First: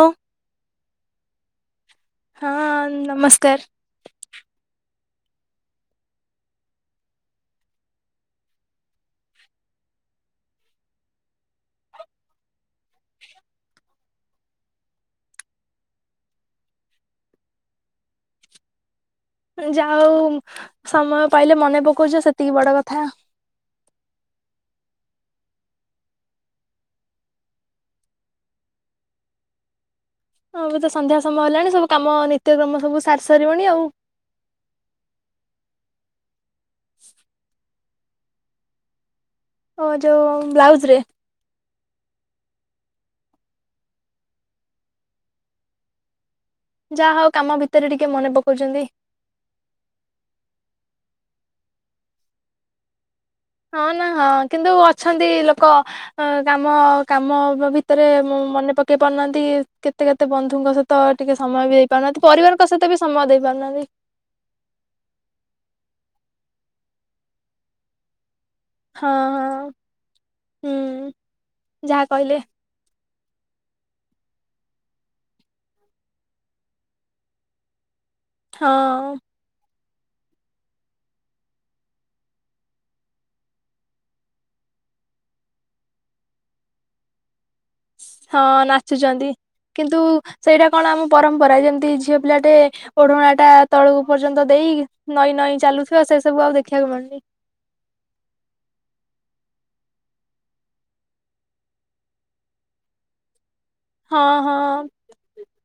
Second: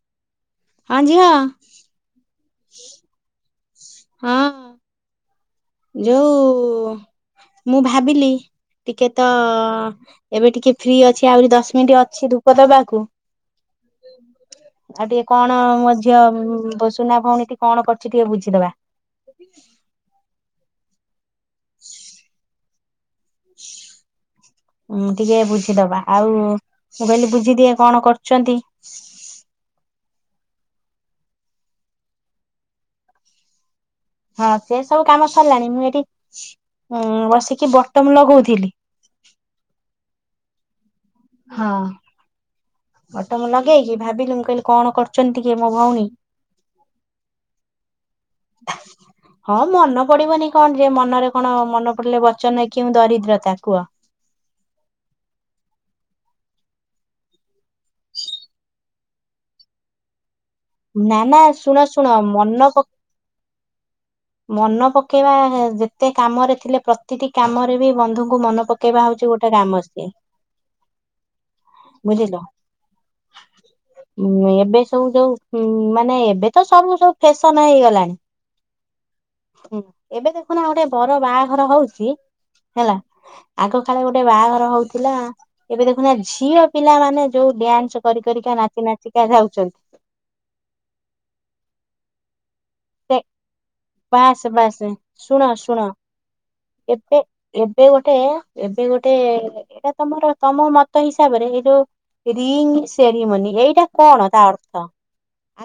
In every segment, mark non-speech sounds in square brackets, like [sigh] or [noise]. ହଉ ଝିଅ। ହଁ ନମସ୍କାର। ହଁ। ଯୋଉ ମୁଁ ଭାବିଲି। ଟିକେ ତ ଏବେ ଟିକେ ଫ୍ରି ଅଛି ଆହୁରି ଦଶ ମିନିଟ୍ ଅଛି ଧୂପ ଦବା କୁ ଆଉ ଟିକେ କଣ ମଧ୍ୟ ଝିଅ ସୁନା ଭଉଣୀ ଟି କଣ କରୁଛି ଟିକେ ବୁଝିଦବା। ଯା ହଉ ସମୟ ପାଇଲେ ମନେ ପକଉଛ ସେତିକି ବଡ କଥା। [inaudible] ଉଁ ଟିକେ ବୁଝିଦବା ଆଉ ମୁଁ କହିଲି ବୁଝିଦିଏ କଣ କରୁଛନ୍ତି। ହଁ ତ ସନ୍ଧ୍ୟା ସମୟ ହେଲାଣି ସବୁ କାମ ନିତ୍ୟକ୍ରମ ସବୁ ସାରି ସାରିବଣି ଆଉ। ହଁ ସେ ସବୁ କାମ ସରିଲାଣି ମୁଁ ଏଠି ଉଁ ବସିକି ବଟମ ଲଗଉଥିଲି। ଓ ଯୋଉ ବ୍ଲାଉଜ ରେ। ହଁ। ବଟମ ଲଗେଇକି ଭାବିଲି ମୁଁ କହିଲି କଣ କରୁଛନ୍ତି କିଏ ମୋ ଭଉଣୀ। ଯାହା ହୋଉ କାମ ଭିତରେ ଟିକେ ମନେ ପକାଉଛନ୍ତି। ହଁ ମନେ ପଡିବନି କଣ ଯେ ମନରେ କଣ ମନ ପଡିଲେ ବଚନ କି ଦରିଦ୍ରତା କୁହ। ହଁ ନା ହଁ କିନ୍ତୁ ଅଛନ୍ତି ଲୋକ। ଅ କାମ କାମ ଭିତରେ ମନେ ପକେଇ ପାରୁନାହାନ୍ତି କେତେ କେତେ ବନ୍ଧୁଙ୍କ ସହିତ ତ ନା ଟିକେ ନା ସମୟ ବି ଶୁଣ ଦେଇ ଶୁଣ ପାରୁନାହାନ୍ତି ପରିବାରଙ୍କ ସହିତ ବି ସମୟ ଦେଇ ପାରୁନାହାନ୍ତି। ମନେ ପକେଇବା ଯେତେ କାମରେ ଥିଲେ ପ୍ରତିଟି କାମରେ ବି ବନ୍ଧୁଙ୍କୁ ମନେ ପକ କେବା ହଁ ହଉଛି ଗୋଟେ ହଁ ଗାମ ସଏ ହୁଁ ଯାହା କହିଲେ ବୁଝିଲ। ଉଁ ଏବେ ସବୁ ଯୋଉ ମାନେ ଏବେ ତ ସବୁ ସବୁ ଫ୍ୟାସନ ହେଇଗଲାଣି। ହଁ। ହୁଁ ଏବେ ଦେଖୁନା ଗୋଟେ ବର ବାହାଘର ହଉଛି ହେଲା। ଆଗକାଳେ ଗୋଟେ ବାହାଘର ହଉଥିଲା ଏବେ ଦେଖୁନା ଝିଅ ପିଲା ମାନେ ଯୋଉ ଡ୍ୟା ହଁ ନାଚୁଛନ୍ତି କିନ୍ତୁ ସେଇଟା କଣ ଆମ ପରମ୍ପରା ଯେମିତି ଝିଅ ପିଲାଟେ ସେ ଓଢ଼ୋଣା ଟା ତଳକୁ ବାସ୍ ପର୍ଯ୍ୟନ୍ତ ଦେଇ ବାସ୍ ନଇଁ ଶୁଣ ନଇଁ ଶୁଣ ଚାଲୁଥିବା ସେସବୁ ଆଉ ଦେଖିବାକୁ ଏବେ ମିଳୁନି। ଏବେ ଗୋଟେ -ଏବେ ଗୋଟେ ଏଇଟା ତମର ତମ ମତ ହିସାବରେ ଏଇ ଯୋଉ ରିଙ୍ଗ୍ ସେରିମନି ଏଇଟା ହଁ କଣ ତା ହଁ ଅର୍ଥ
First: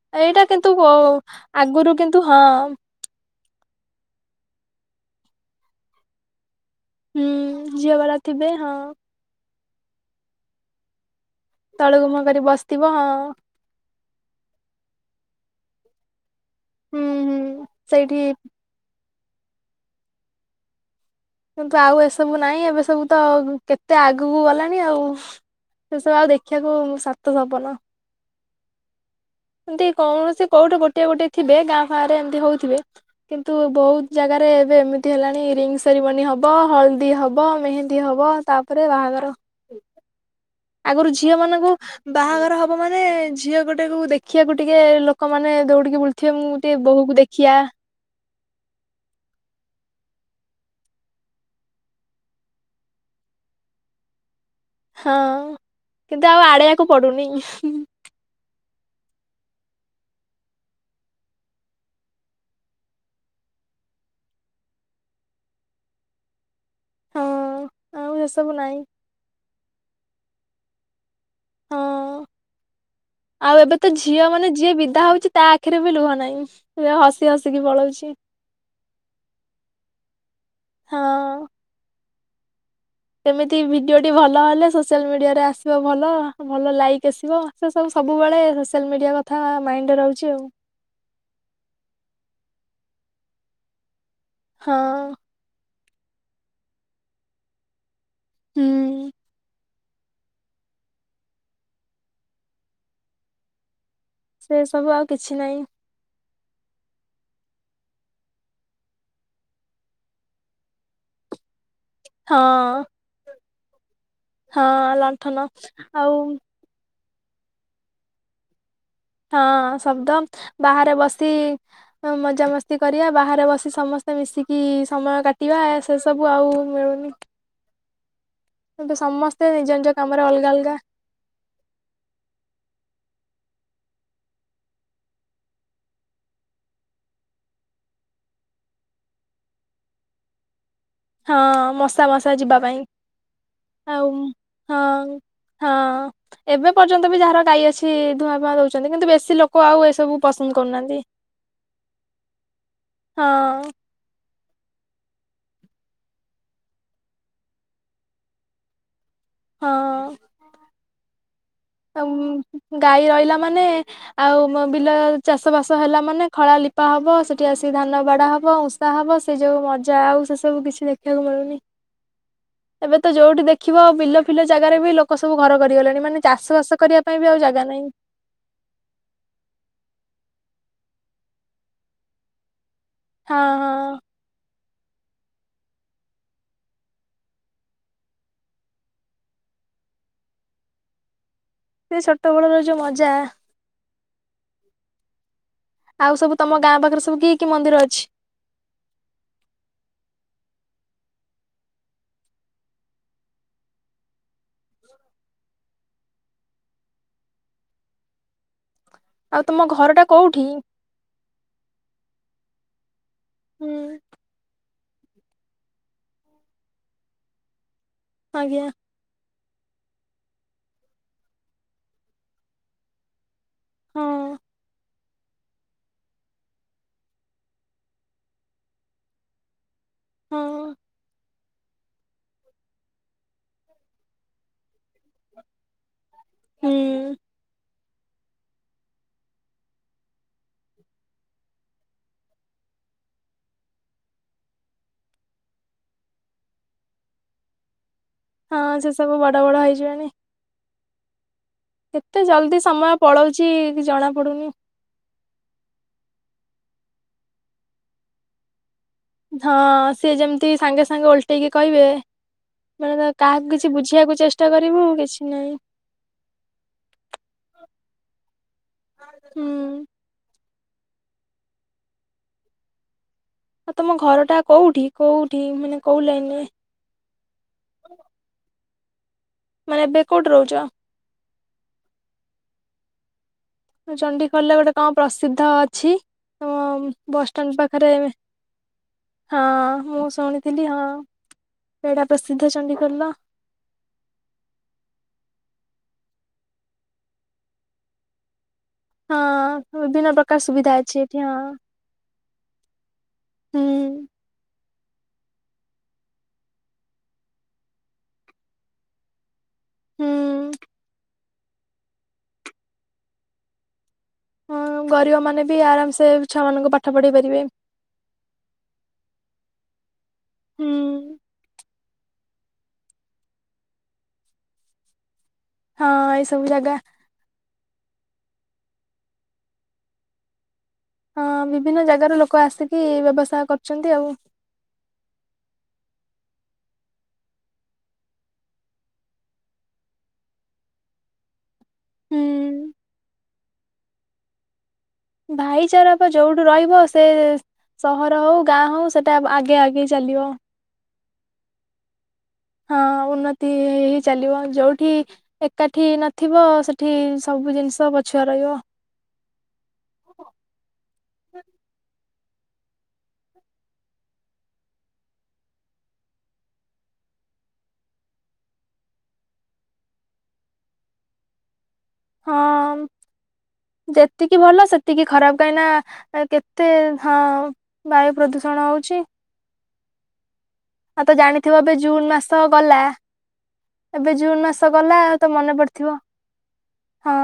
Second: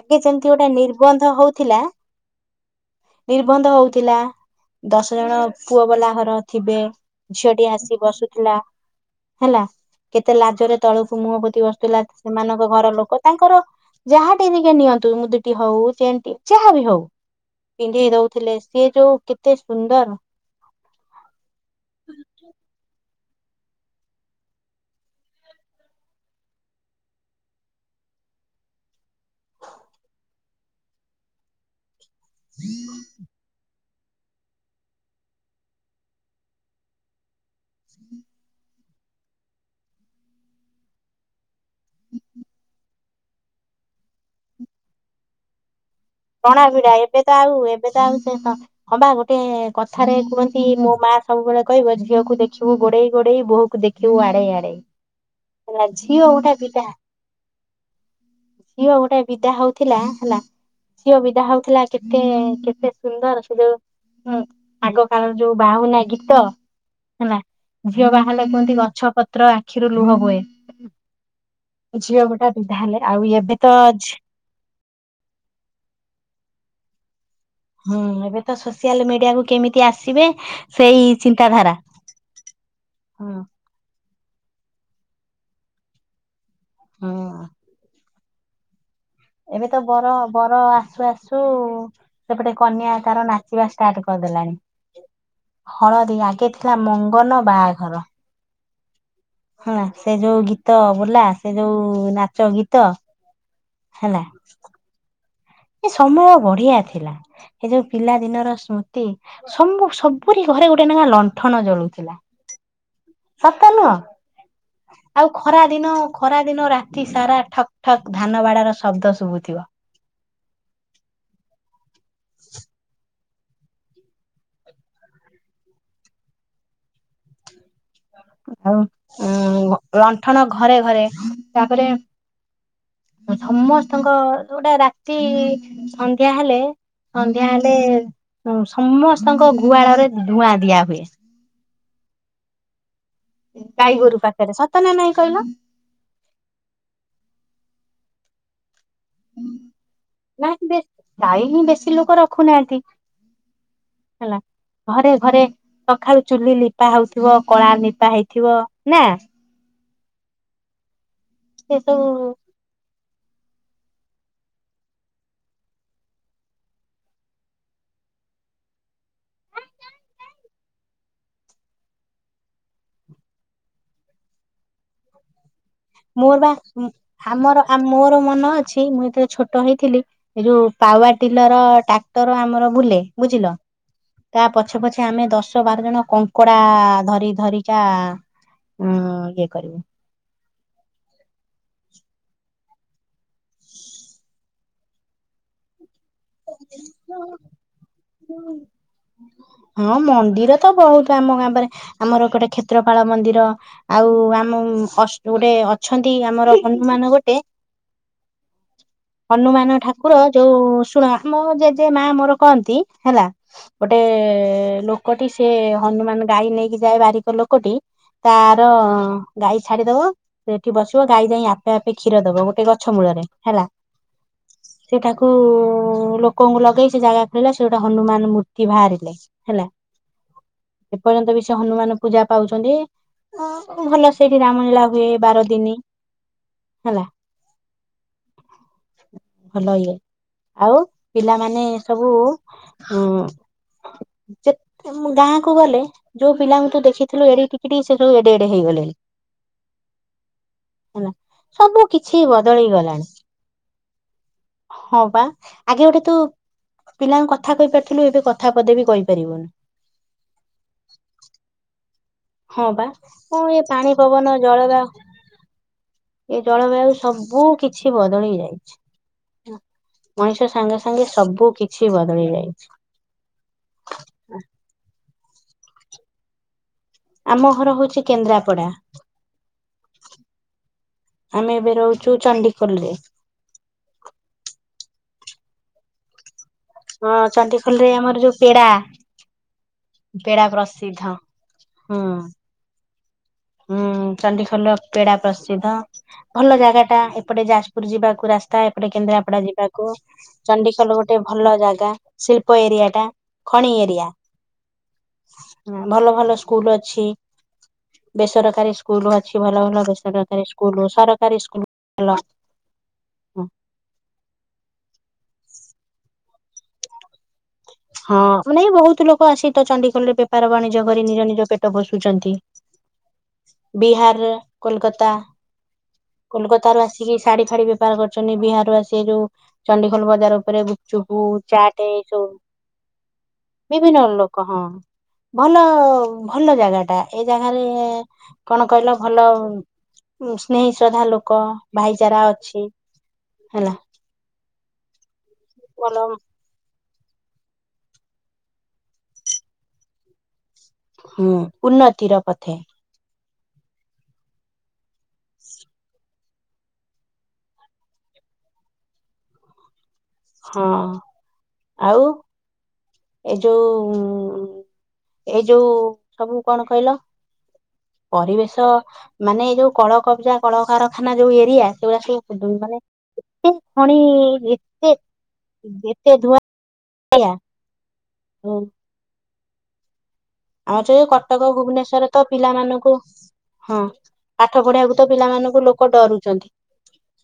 ଆଗେ ଯେମିତି ଗୋଟେ ନିର୍ବନ୍ଧ ହଉଥିଲା ତୁ ହଁ। ନିର୍ବନ୍ଧ ହୋଉଥିଲା ଦଶ ଜଣ ପୁଅ ବାଲା ଘର ଥିବେ। ଝିଅଟି ହୁଁ ଝିଅ ଆସି ବାଲା ଥିବେ ବସୁଥିଲା ହଁ ହେଲା କେତେ ଲାଜରେ ତଳକୁ ମୁହଁ ପୋ ତି ବସୁଥିଲା ତଳକୁ ମୁହଁ କରି ସେମାନଙ୍କ ବସିଥିବ ଘର ହଁ ଲୋକ ତାଙ୍କର। ଯାହାଟି ଟିକେ ନିଅନ୍ତୁ ମୁଦିଟି ହଉ ଚେନ୍ ଟେ ଯାହା ବି ହୁଁ ହୋଉ। ହୁଁ ପିନ୍ଧେଇ ସେଇଠି ଦଉଥିଲେ ସିଏ ଯୋଉ କେତେ ସୁନ୍ଦର୍। କିନ୍ତୁ ଆଉ ଏସବୁ ନାହିଁ। ଏବେ ସବୁ ତ କେତେ ଆଗକୁ ଗଲାଣି ଆଉ ସେସବୁ ଆଉ ଦେଖିବାକୁ ସାତ ସପନ। ଏମିତି କୌଣସି କୋଉଠି ଗୋଟିଏ ଗୋଟିଏ ଥିବେ ଗାଁ ଫାଁ ରେ ଏମିତି ହୋଉଥିବେ। କିନ୍ତୁ ବହୁତ୍ ଜାଗାରେ ଏବେ ଏମିତି ହେଲାଣି ରିଙ୍ଗ୍ ସେରିମନି ହବ, ହଳଦୀ ହବ, ମେହେନ୍ଦୀ ହବ ତାପରେ ବାହାଘର। ଆଗରୁ ଝିଅ ମାନଙ୍କୁ ବାହାଘର ହବ ମାନେ ଝିଅ ଗୋଟେକୁ ଦେଖ୍ ଦେଖିଆକୁ ଟିକେ ଲୋକମାନେ ଦୌଡିକି ବୁଲୁଥିବେ ମୁଁ ଟିକେ ବୋହକୁ ଦେଖିଆ। [unintelligible] ହଁବା ଗୋଟେ କଥାରେ କୁହନ୍ତି ମୋ ମା ସବୁବେଳେ କହିବ ଝିଅକୁ ଦେଖିବୁ ଗୋଡେଇ ଗୋଡେଇ ବୋହ କୁ ଦେଖ୍ ଖିବୁ ଆଡ଼େଇ ଆଡ଼େଇ। ହଁ କିନ୍ତୁ ଆଉ ଆଡେଇଆକୁ ପଡୁନି। ଝିଅ ଗୋଟେ ବିଦା ହଉଥିଲା ହେଲା ଝିଅ ବିଦା ହଉଥିଲା କେତେ -କେତେ ସୁନ୍ଦର ସେ ଯୋଉ ହୁଁ ଆଗକାଳରେ ଯୋଉ ବାହୁନା ଗୀତ ହେଲା ହଁ ଝିଅ ଆଉ ବାହାହେଲେ ଏସବୁ କୁହନ୍ତି ନାହିଁ ଗଛ ପତ୍ର ଆଖିରୁ ଲୁହ ବୋହେ। ହଁ। ଝିଅ ଗୋଟାଏ ବିଧା ହେଲେ ଆଉ ଏବେ ତ ଛି ତା ମାନେ ଯିଏ ବିଦା ହଉଚି ତା ଆଖିରେ ବି ଲୁହ ନାହିଁ ସେ ହସ୍ ହସି ହସି କି ପଳ ହୁଁ ଏବେ ତ ସୋସିଆଲ ମିଡିଆକୁୁ କେମିତି ଆସିବେ ସେଇ ହଁ। ଚିନ୍ତାଧାରା। ହଁ କେମିତି ଭିଡିଓ ଟି ଭଲ ହେଲେ ସୋସିଆଲ୍ ମିଡିଆରେ ଆସିବ ଭଲ। ଭଲ ଲାଇକ୍ ହଁ ଆସିବ ସସବୁ ସବୁବେଳେ ସୋସିଆଲ୍ ମିଡିଆର ଏବେ ତ ବର ବର ଆସୁ ଆସୁ ସେପଟେ କନ୍ୟା ତାର ନା ଚିବା ଷ୍ଟାର୍ଟ କରିଦେଲାଣି ହଁ ହଳଦୀ ଆଗେ ଥିଲା ମଙ୍ଗନ, ବାହାଘର। ହୁଁ। ହେଲା ସେ ଯୋଉ ଗୀତ ବୋଲା ସେ ଯୋଉ ନାଚ ଗୀତ ହେଲା ସେ ସବୁ ଆଉ କିଛି ନାହିଁ। ସେ ସମୟ ବଢିଆ ଥିଲା। ହେ ଯୋଉ ପିଲା ଦିନର ସ୍ମୃତି ସବୁ- ସବୁରି ଘରେ ଗୋଟେ ନେଖା ଲଣ୍ଠନ ଜଳୁଥିଲା। ହଁ। ସତ ନୁହଁ ହଁ ଆଉ ଲଣ୍ଠନ ଖରା ଦିନ ଆଉ ଖରା ଦିନ ରା ତି ସାରା ଠକ୍ ଠକ୍ ଧାନ ବାଡା ର ଶବ୍ଦ ହଁ ଶୁଭୁଥିବ ଶବ୍ଦ ବାହାରେ ବସି ମଜାମସ୍ତି କରିବା ବାହାରେ ବସି ସମସ୍ତେ ମିଶିକି ସମୟ କାଟିବା ଏସ ସେ ସବୁ ଆଉ ମିଳୁନି। ଏବେ ଆଉ ସମସ୍ତେ ନିଜ ଉଁ ନିଜ କାମରେ -ଲଣ୍ଠନ ଅଲଗା ଅଲଗା ଘରେ ଘରେ ତାପରେ ସମସ୍ତଙ୍କ ଯୋଉଟା ରାତି ସନ୍ଧ୍ୟା ହେଲେ ସନ୍ଧ୍ୟା ହେଲେ ସମସ୍ତଙ୍କ ଗୁହାଳରେ ଧୂଆଁ ଦିଆ ହୁଏ। ହଁ ମଶା ମଶା ଯିବା ପାଇଁ ଗାଈ ଆଉ ଗୋରୁ ପାଖରେ ସତ ହଁ ନା ନାଇଁ କହିଲ -ହଁ। ଏବେ ପର୍ଯ୍ୟନ୍ତ ବି ଯାହାର ଗାଈ ଅଛି ଧୂଆଁପୂଆ ଦଉଚନ୍ତି କିନ୍ତୁ ବେଶୀ କିଛି ଲୋକ ଆଉ ଏସବୁ ପସନ୍ଦ ନାହିଁ କରୁନାହାନ୍ତି ଗାଈ ହିଁ ବେଶୀ ଲୋକ ରଖୁନାହାନ୍ତି ହଁ। ହେଲା ଘରେ ଘରେ ସକାଳୁ ଚୁଲି ଲିପା ହଉଥିବ କଳା ନିପା ହେଇଥିବ ନା? ହଁ ସେ ସବୁ ଅମ୍ ଗାଈ ରହିଲା ମାନେ ଆଉ ମ ବିଲ ଚାଷ ବାସ ହେଲା ମାନେ ଖଳା ଲିପା ହବ ସେଠି ଆସି ଧାନ ବାଡା ହବ ହବ ସେଇ ଯୋଉ ମଜା ଆଉ ସେ ସବୁ କିଛି ଦେଖିବାକୁ ମିଳୁନି। [inaudible] ଏବେ ତ ଯୋଉଠି ଦେଖିବ ବିଲ ଫିଲ ଜାଗାରେ ବି ଲୋକ ସବୁ ଘର କରିଗଲେଣି। ମାନେ ମୋର ଚାଷ ବା ବାସ କରିବା ପାଇଁ ବି ଆଉ ହାମର ଜାଗା ଆ ନାହିଁ। ମୋର ମନ ଅ ଅଛି ମୁଁ ଜେତେଳେ ଛୋଟ ହେଇଥିଲି ଏ ଯୋଉ ପାୱାର ଟିଲର ଟ୍ରାକ୍ଟର ଆମର ବୁଲେ ହଁ ବୁଝିଲ? ହଁ ତା ପଛେ ପଛେ ଆମେ ଦଶ ବାର ଜଣ କଙ୍କଡା ଧରି ଧରି କା ହଁ ଇଏ କରିବୁ। ସେ ଛୋଟବେଳର ଯୋଉ ମଜା ଆଉ ସବୁ ତମ ଗାଁ ପାଖରେ ସବୁ କି କି ମନ୍ଦିର ଅଛି? [inaudible] ହଁ ମନ୍ଦିର ତ ବହୁତ ଆମ ଗାଁ ପାରେ ଗୋଟେ କ୍ଷେତ୍ରପାଳ ମନ୍ଦିର ଆଉ ଆମ ଅଷ୍ଟ୍ ଗୋଟେ ଅଛନ୍ତି ଆମର ହନୁମାନ ଗୋଟେ ଆଉ ତମ ହନୁମାନ ଘରଟା ଠାକୁର କୋଉଠି? ଯୋଉ ଶୁଣ ମୋ ଜେଜେ ମା ମୋର କହନ୍ତି ହେଲା ହୁଁ ଗୋଟେ ଲୋ ଲୋକଟି ସେ ହନୁମାନେ ଗାଈ ନେଇକି ଯାଏ ବାରିକ ଲୋକଟି ଆଜ୍ଞା। ତାର ଗାଈ ଛାଡିଦବ ସେଇଠି ବସିବ ଗାଈ ଯାଇ ଆପେ ଆପେ କ୍ଷୀର ଦବ ଗୋଟେ ଗଛ ମୂଳରେ ହେଲା। ହୁଁ। ସେଠାକୁ ଲୋକଙ୍କୁ ଲଗେଇ ସେ ଜାଗା ଖୋଲା ସେ ଗୋଟେ ହନୁମାନ ମୂର୍ତ୍ତି ବାହାରିଲେ ହେଲା। ହଁ ଏପର୍ଯ୍ୟନ୍ତ ବି ସେ ହନୁମାନ ପୂଜା ପାଉଛନ୍ତି ଅଁ ଭଲ ସେଇଠି ରାମ ଲୀଳା ହୁଏ ବାର ଦିନି। ହେଲା। ହୁଁ। ଭଲ ଇଏ ଆଉ ପିଲାମାନେ ସବୁ ହଁ। ଯେ ଗାଁକୁୁ ଗଲେ ଯୋଉ ପିଲାଙ୍କୁ ତୁ ଦେଖିଥିଲୁ ଏଡ଼ିକି ଟୁ ସିଏ ସବୁ ଏଡ଼େଏଡ଼େ ହଁ ହେଇଗଲେଣି। ସେ ସବୁ ବଡ ବଡ ହେଇଯିବେଣି ହେଲା ସବୁ କିଛି କେତେ ଜଲଦି ବଦଳି ସମୟ ଗଲାଣି। ପଳଉଛି ଜଣା ପଡୁନି। ହଁ ବା ଆଗେ ଗୋଟେ ତୁ ପିଲାଙ୍କୁ କଥା କହିପାରିଥିଲୁ ଏବେ କଥା ପଦେବି କହି ହଁ ସିଏ ଯେମିତି ସାଙ୍ଗେ ସାଙ୍ଗେ ଓଲଟେଇକି କହିବେ। ହଁ ବା ମାନେ କଣ କାହାକୁ ଏଇ କିଛି ପାଣି ବୁଝିବାକୁ ପବନ ଚେଷ୍ଟା କରିବୁ ଜଳବା କିଛି ନାହିଁ। ଏ ଜଳବାୟୁ ସବୁ କିଛି ବଦଳି ଯାଇଛି। ହୁଁ ମଣିଷ ସାଙ୍ଗେ ସାଙ୍ଗେ ସବୁ କିଛି ବଦଳି ଯାଇଛି। ଆ ତମ ଘରଟା କୋଉଠି କୋଉଠି ମାନେ କୋଉ ଲାଇନରେ? ଆମ ଘର ହଉଛି କେନ୍ଦ୍ରାପଡ଼ା। ମାନେ ଏବେ କଉଟି ରହୁଛ? ଆମେ ଏବେ ରହୁଛୁ ଚଣ୍ଡିଖୋଲରେ। ଚଣ୍ଡିଖୋଲରେ ଗୋଟେ କଣ ପ୍ରସିଦ୍ଧ ଅଛି ଅଁ ହଁ ଚଣ୍ଡିଖୋଲ ରେ ଆମର ଯୋଉ ପେଡ଼ା। ହଁ ମୁଁ ଶୁଣିଥିଲି ହଁ ହୁଁ ପେଡ଼ା ପ୍ରସିଦ୍ଧ ଚଣ୍ଡିଖୋଲର। ହୁଁ ଚଣ୍ଡିଖୋଲ ର ପେଡ଼ା ପ୍ରସିଦ୍ଧ ଭଲ ଜାଗାଟା ଏପଟେ ଯାଜପୁର ଯିବାକୁ ରାସ୍ ତା ଏପଟେ କେନ୍ଦରାପଡ଼ା ହଁ ଯିବାକୁ। ବିଭିନ୍ନ ପ୍ରକାର ସୁବିଧା ଚଣ୍ଡିଖୋଲ ଅଛି ଗୋଟେ ଏଠି ହଁ ଭଲ ଜାଗା ଶିଳ୍ପ ଏରିଆ ଟା ଖଣି ହୁଁ। ଏରିଆ। ହୁଁ ଭଲ ଭଲ ସ୍କୁଲ ଅଛି। ବେସରକାରୀ ସ୍କୁଲୁ ଅଛି ଭଲ ଭଲ ବେସରକାରୀ ହୁଁ ସ୍କୁଲୁ ସରକାରୀ ସ୍କୁଲୁ ଭଲ। ହଁ ଗରିବ ମାନେ ବି ଆରାମ ସେ ଛୁଆମାନଙ୍କୁ ପାଠ ପଢ଼େଇ ପାରିବେ। ହଁ ମାନେ ବହୁତ ଲୋକ ଆସି ତ ଚଣ୍ଡିଖୋଲରେ ବେପାର ହୁଁ। ବାଣିଜ୍ୟ କରି ନିଜ ନିଜ ପେଟ ପୋଷୁଛନ୍ତି। ବିହାର କୋଲକାତା ହଁ ଏଇ ସବୁ କୋଲକତା ଜାଗା ରୁ ଆସି କିି ଶାଢ଼ୀ ଫାଢ଼ୀ ବେପାର କରୁଛନ୍ତି ବିହାରରୁ ଆସି ଏ ଯୋଉ ଚଣ୍ଡିଗୋଲ ବଜାର ଉପରେ ଗୁପଚୁପୁ ହଁ ଚାଟ ବିଭିନ୍ନ ଏ ଜାଗାରୁ ସବୁ ଲୋକ ଆସିକି ବ୍ୟବସାୟ କର ବିଭିନ୍ନ ଲୋକ ହଁ। ଭଲ ଭଲ ଜାଗାଟା ଏଇ ଜାଗାରେ କଣ କହିଲ ଭଲ? ସ୍ନେହୀ ଶ୍ରଦ୍ଧା ଲୋକ ଭାଇଚାରା ଅଛି ହୁଁ। ହେଲା। ଭାଇଚାରା ଭଲ ବା ଯୋଉଠ୍ ରହିବ ସେ ସହର ହଉ ଗାଁ ହଉ ସେଟା ଆଗେ ଆଗେଇ ଚାଲିବ। ହୁଁ ଉନ୍ନତିର ପଥେ। ହଁ ଉନ୍ନତି ହେଇ ହେଇ ଚାଲିବ ଯୋଉଠି ଏକାଠି ନଥିବ ସେଠି ସବୁ ଜିନିଷ ପଛୁଆ ରଇବ। ହଁ। [unintelligible] ଆଉ ଏଇ ଯୋଉ ଏଇ ଯୋଉ ସବୁ କଣ କହିଲ? ପରିବେଶ ମାନେ ଏଇ ଯୋଉ କଳ କବ୍ଜା କଳକାରଖାନା ଯୋଉ ଏରିଆ। ସେଉଡା ସବୁ [unintelligible] ମାନେ ହଁ ଏତେ ଖଣି ଯେତିକି ଭଲ ଏତେ ସେତିକି ଖରାପ, କାହିଁ ନା ଏତେ ଏ କେତେ ହଁ? ଧୂଆଁଳିଆ ବାୟୁ ପ୍ରଦୂଷଣ ହଉଛି। ଆଁ, ଯେ ଆଉ ତ କଟକ ଜାଣିଥିବ ଏବେ ଜୁନ ଭୁବନେଶ୍ଵରରେ ତ ମାସ ଗଲା ପିଲାମାନଙ୍କୁ ହଁ, ଏବେ ଜୁନ ପାଠ ମାସ ଗଲା ପଢେଇବାକୁ ତ ମନେ ପିଲାମାନଙ୍କୁ ପଡିଥିବ ଲୋକ ଡରୁଚନ୍ତି। ହଁ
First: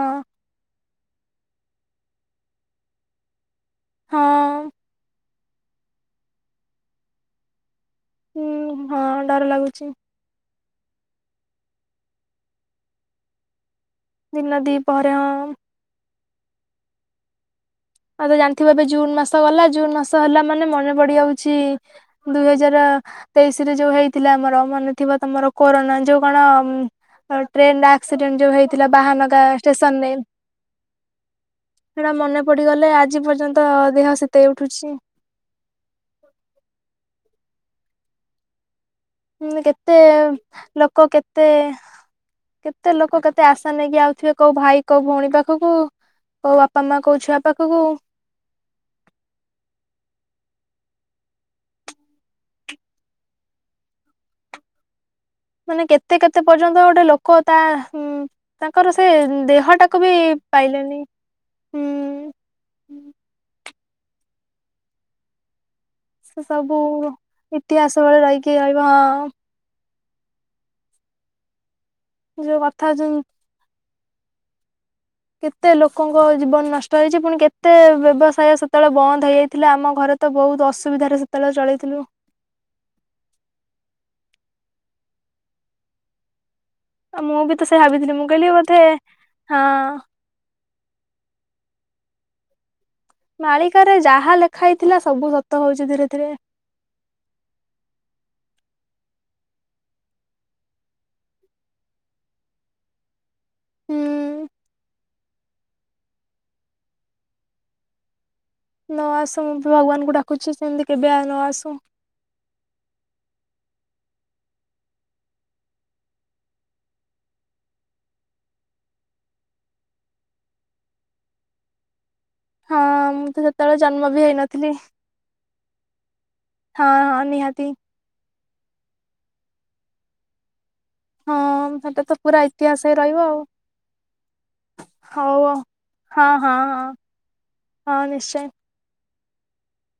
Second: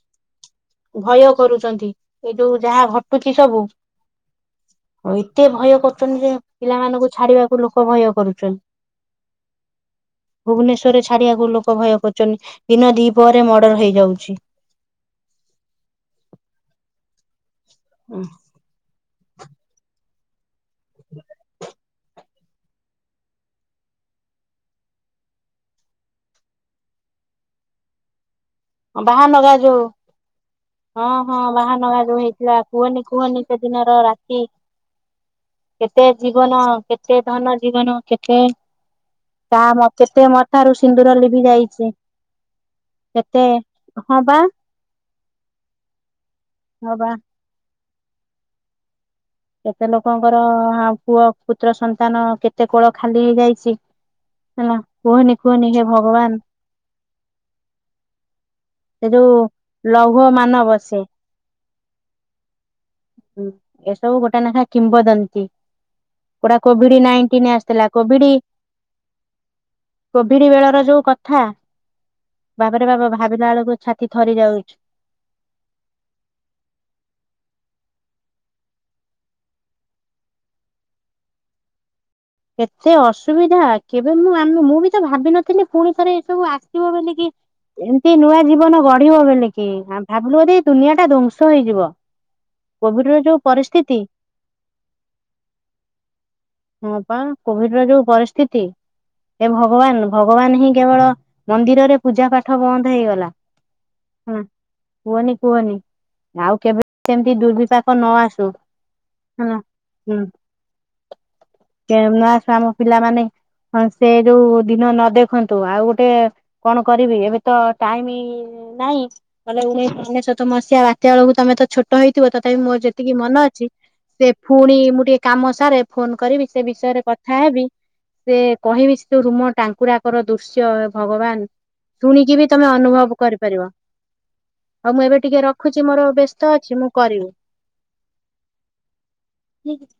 ଭୟ କରୁଚନ୍ତି, ଏଇ ଯୋଉ ଯାହା ଘଟୁଛି ସବୁ। ହଁ। ଏତେ ଭୟ କରୁଚନ୍ତି, ଯେ ପିଲାମାନଙ୍କୁ ଛାଡିବାକୁ ଲୋକ ଭୟ ହୁଁ କରୁଚନ୍। ହଁ ଡର ଲାଗୁଛି ଭୁବନେଶ୍ବରେ ଛାଡିବାକୁ ଲୋକ ଭୟ କରୁଚନି। ଦିନ ଦିପହରେ ମର୍ଡର୍ ହେଇଯାଉଛି। ଦିନ ଦିପହରେ ହଁ। ଆଉ ତୋ ଜାଣିଥିବ ଏବେ ଜୁନ୍ ମାସ ଗଲା ଜୁନ୍ ମାସ ହେଲା ମାନେ ମନେ ପଡିଯାଉଛି ଦୁଇ ହଜାର ତେଇଶି ରେ ଯୋଉ ହେଇଥିଲା ଆମର ମନେ ଥିବ ତୋମର କୋରୋନା। ଯୋଉ କଣ ଉଁ, ଆଉ ଟ୍ରେନ୍ ରେ ଆକ୍ସିଡେଣ୍ଟ ଯୋଉ ହେଇ ହଁ ବାହାନଗା ଯୋଉ ହଁ, ହଁ ବାହାନଗା ସେଟା ଯୋଉ ମନେ ହେଇଥି ଲା ପଡିଗଲେ କୁହନି, ଆଜି କୁହନି ପର୍ଯ୍ୟନ୍ତ ସେଦିନ ର ଦେହ ରାତି। ଶୀତେଇ ଉଠୁଛି କେତେ ଜୀବନ, କେତେ ଧନ ଜୀବନ, କେତେ ତା ମ -କେତେ ମଥାରୁ ଲୋକ ସିନ୍ଦୁର ଲିଭି କେତେ ଯାଇଚି। କେତେ ଲୋକ କେତେ ଆଶା ନେଇକି ହଁ ଆଉଥୁବେ ବା କୋଉ ଭାଇ କୋଉ ଭଉଣୀ ପାଖକୁ। କୋଉ ବାପା ହଁ ମା ବା କୋଉ ଛୁଆ ପାଖକୁ। କେତେ ଲୋକଙ୍କର ହା ପୁଅ, ପୁତ୍ର, ସନ୍ତାନ କେତେ କୋଳ ଖାଲି ହେଇଯାଇଛି। ହେଲା। କୁହନି କୁହନି। ମାନେ ହେ କେତେ କେତେ ଭଗବାନ ପର୍ଯ୍ୟନ୍ତ ଗୋଟେ ଲୋକ ତା ହୁଁ, ତାଙ୍କର ସେ ଉଁ, ଦେହ ଟାକୁ ବି ଲୌହ ମାନବ ପାଇଲେନି। ସେ ଉଁ, ଏ ହୁଁ, ଏସବୁ ଗୋଟେ ନେଖା କିମ୍ବଦନ୍ତିୀ। ସେ ଗୋଟା ସବୁ କୋଭିଡି ନାଇନଟିନ୍ ଆସିଥିଲା। ଇତିହାସ ବେଳେ କୋଭିଡି ରହିକି ରହିବ କୋଭିଡି ବେଳର ଯୋଉ କଥା, ହଁ ଯୋଉ କଥା ବାବାରେ ବାବ ଯୋଉ ଭାବିଲା ବେଳକୁ ଛାତି ଥରି ଯାଉଛୁ। କେତେ ଲୋକଙ୍କ ଜୀବନ ନଷ୍ଟ ହେଇଛି। ପୁଣି କେତେ ବ୍ୟବସାୟ ସେତେବେଳେ ବନ୍ଦ ହେଇଯାଇଥିଲା। ଆମ ଘରେ ତ ବହୁତ ଅସୁବିଧାରେ ସେତେବେଳେ ଚଳେଇଥିଲୁ। କେତେ ଅସୁବିଧା, କେବେ ମୁଁ ଆ, ମୁଁ ମୁଁ ବି ତ ଭାବିିନଥିଲି, ପୁଣି ଥରେ ଏ ସବୁ ଆସ ସିବ ବୋଲି କି ମୁଁ ବି ତ ସେ ଏମତି ଭାବିଥିଲି ମୁଁ ନୂଆ କହିଲି ବୋଧେ ଜୀବନ ଗଢିବ ବୋଲି ହଁ କି। ଆ [inaudible] ଭାବୁଲୁ ବୋଧେ ଏ ଦୁନିଆ ଟା ଧ୍ଵଂସ ହେଇଯିବ। କୋଭିଡ୍ ର ଯୋଉ ମାଳିକାରେ ପରିସ୍ଥିତି ଯାହା ଲେଖା ହେଇଥିଲା ସବୁ ସତ ହଉଛି ଧୀରେ ଧୀରେ। ହଁ ପା କୋଭିଡ୍ ର ଯୋଉ ପରିସ୍ଥିତି। ଏ ଭଗବାନ, ଭଗବାନ ହିଁ କେବଳ ମନ୍ଦିରରେ ପୂଜା ପାଠ ବନ୍ଦ ହେଇଗଲା। ହୁଁ ହଁ। କୁହନି, କୁହନି ଆଉ କେବେ ସେମତି ଦୁର୍ବିପାକ ନ ଆସୁ। ନ ଆସୁ ମୁଁ ହେଲା ବି ଭଗବାନଙ୍କୁ ହୁଁ। ଡାକୁଛି ସେମିତି କେବେ ଆ, ନ ଆସୁ। ଏ ନ ଆସୁ, ଆମ ପିଲାମାନେ ହଁ ସେ ଯୋଉ ଦିନ ନ ଦେଖନ୍ତୁ। ଆଉ ଗୋଟେ କଣ କରିବି ଏବେ ତ ଟାଇମି ଅଁ, ନାଇଁ ନଲେ ଉଣେଇଶ ଅନେଶତ ମସିହା ବାତ୍ୟା ବେଳକୁ ତୋମେ ତ ଛୁଟ ହେଇଥିବ। ତୋ ସେଇ ମୋର ହଁ ଯେତିକି ମୁଁ ମନ ତ ଅଛି। ସେତେବେଳେ ଜନ୍ମ ବି ସେ ହେଇନଥିଲି ପୁଣି ମୁଁ ଟିକେ କାମ ସାରେ ଫୋନ୍ କରିବି। ସେ ହଁ ବିଷୟରେ ହଁ କଥା ହେବି, ନିହାତି ସେ କହିବି ତୋ ରୁମ ଟାଙ୍କୁରାକର ଦୃଶ୍ୟ ହଁ ଭଗବାନ, ସେଟା ତ ଶୁଣିକି ପୁରା ବି ତୋମେ ଇତିହାସ ହେଇ ଅନୁଭବ ରହିବ ଆଉ କରିପାରିବ। ହଉ ମୁଁ ଏବେ ଟିକେ ରଖୁଛି, ମୋର ହଁ ବ୍ୟସ୍ତ ହଁ ଅଛି, ମୁଁ ହଁ କରିବି। ହଁ ନିଶ୍ଚୟ ଠିକ୍ ଅଛି।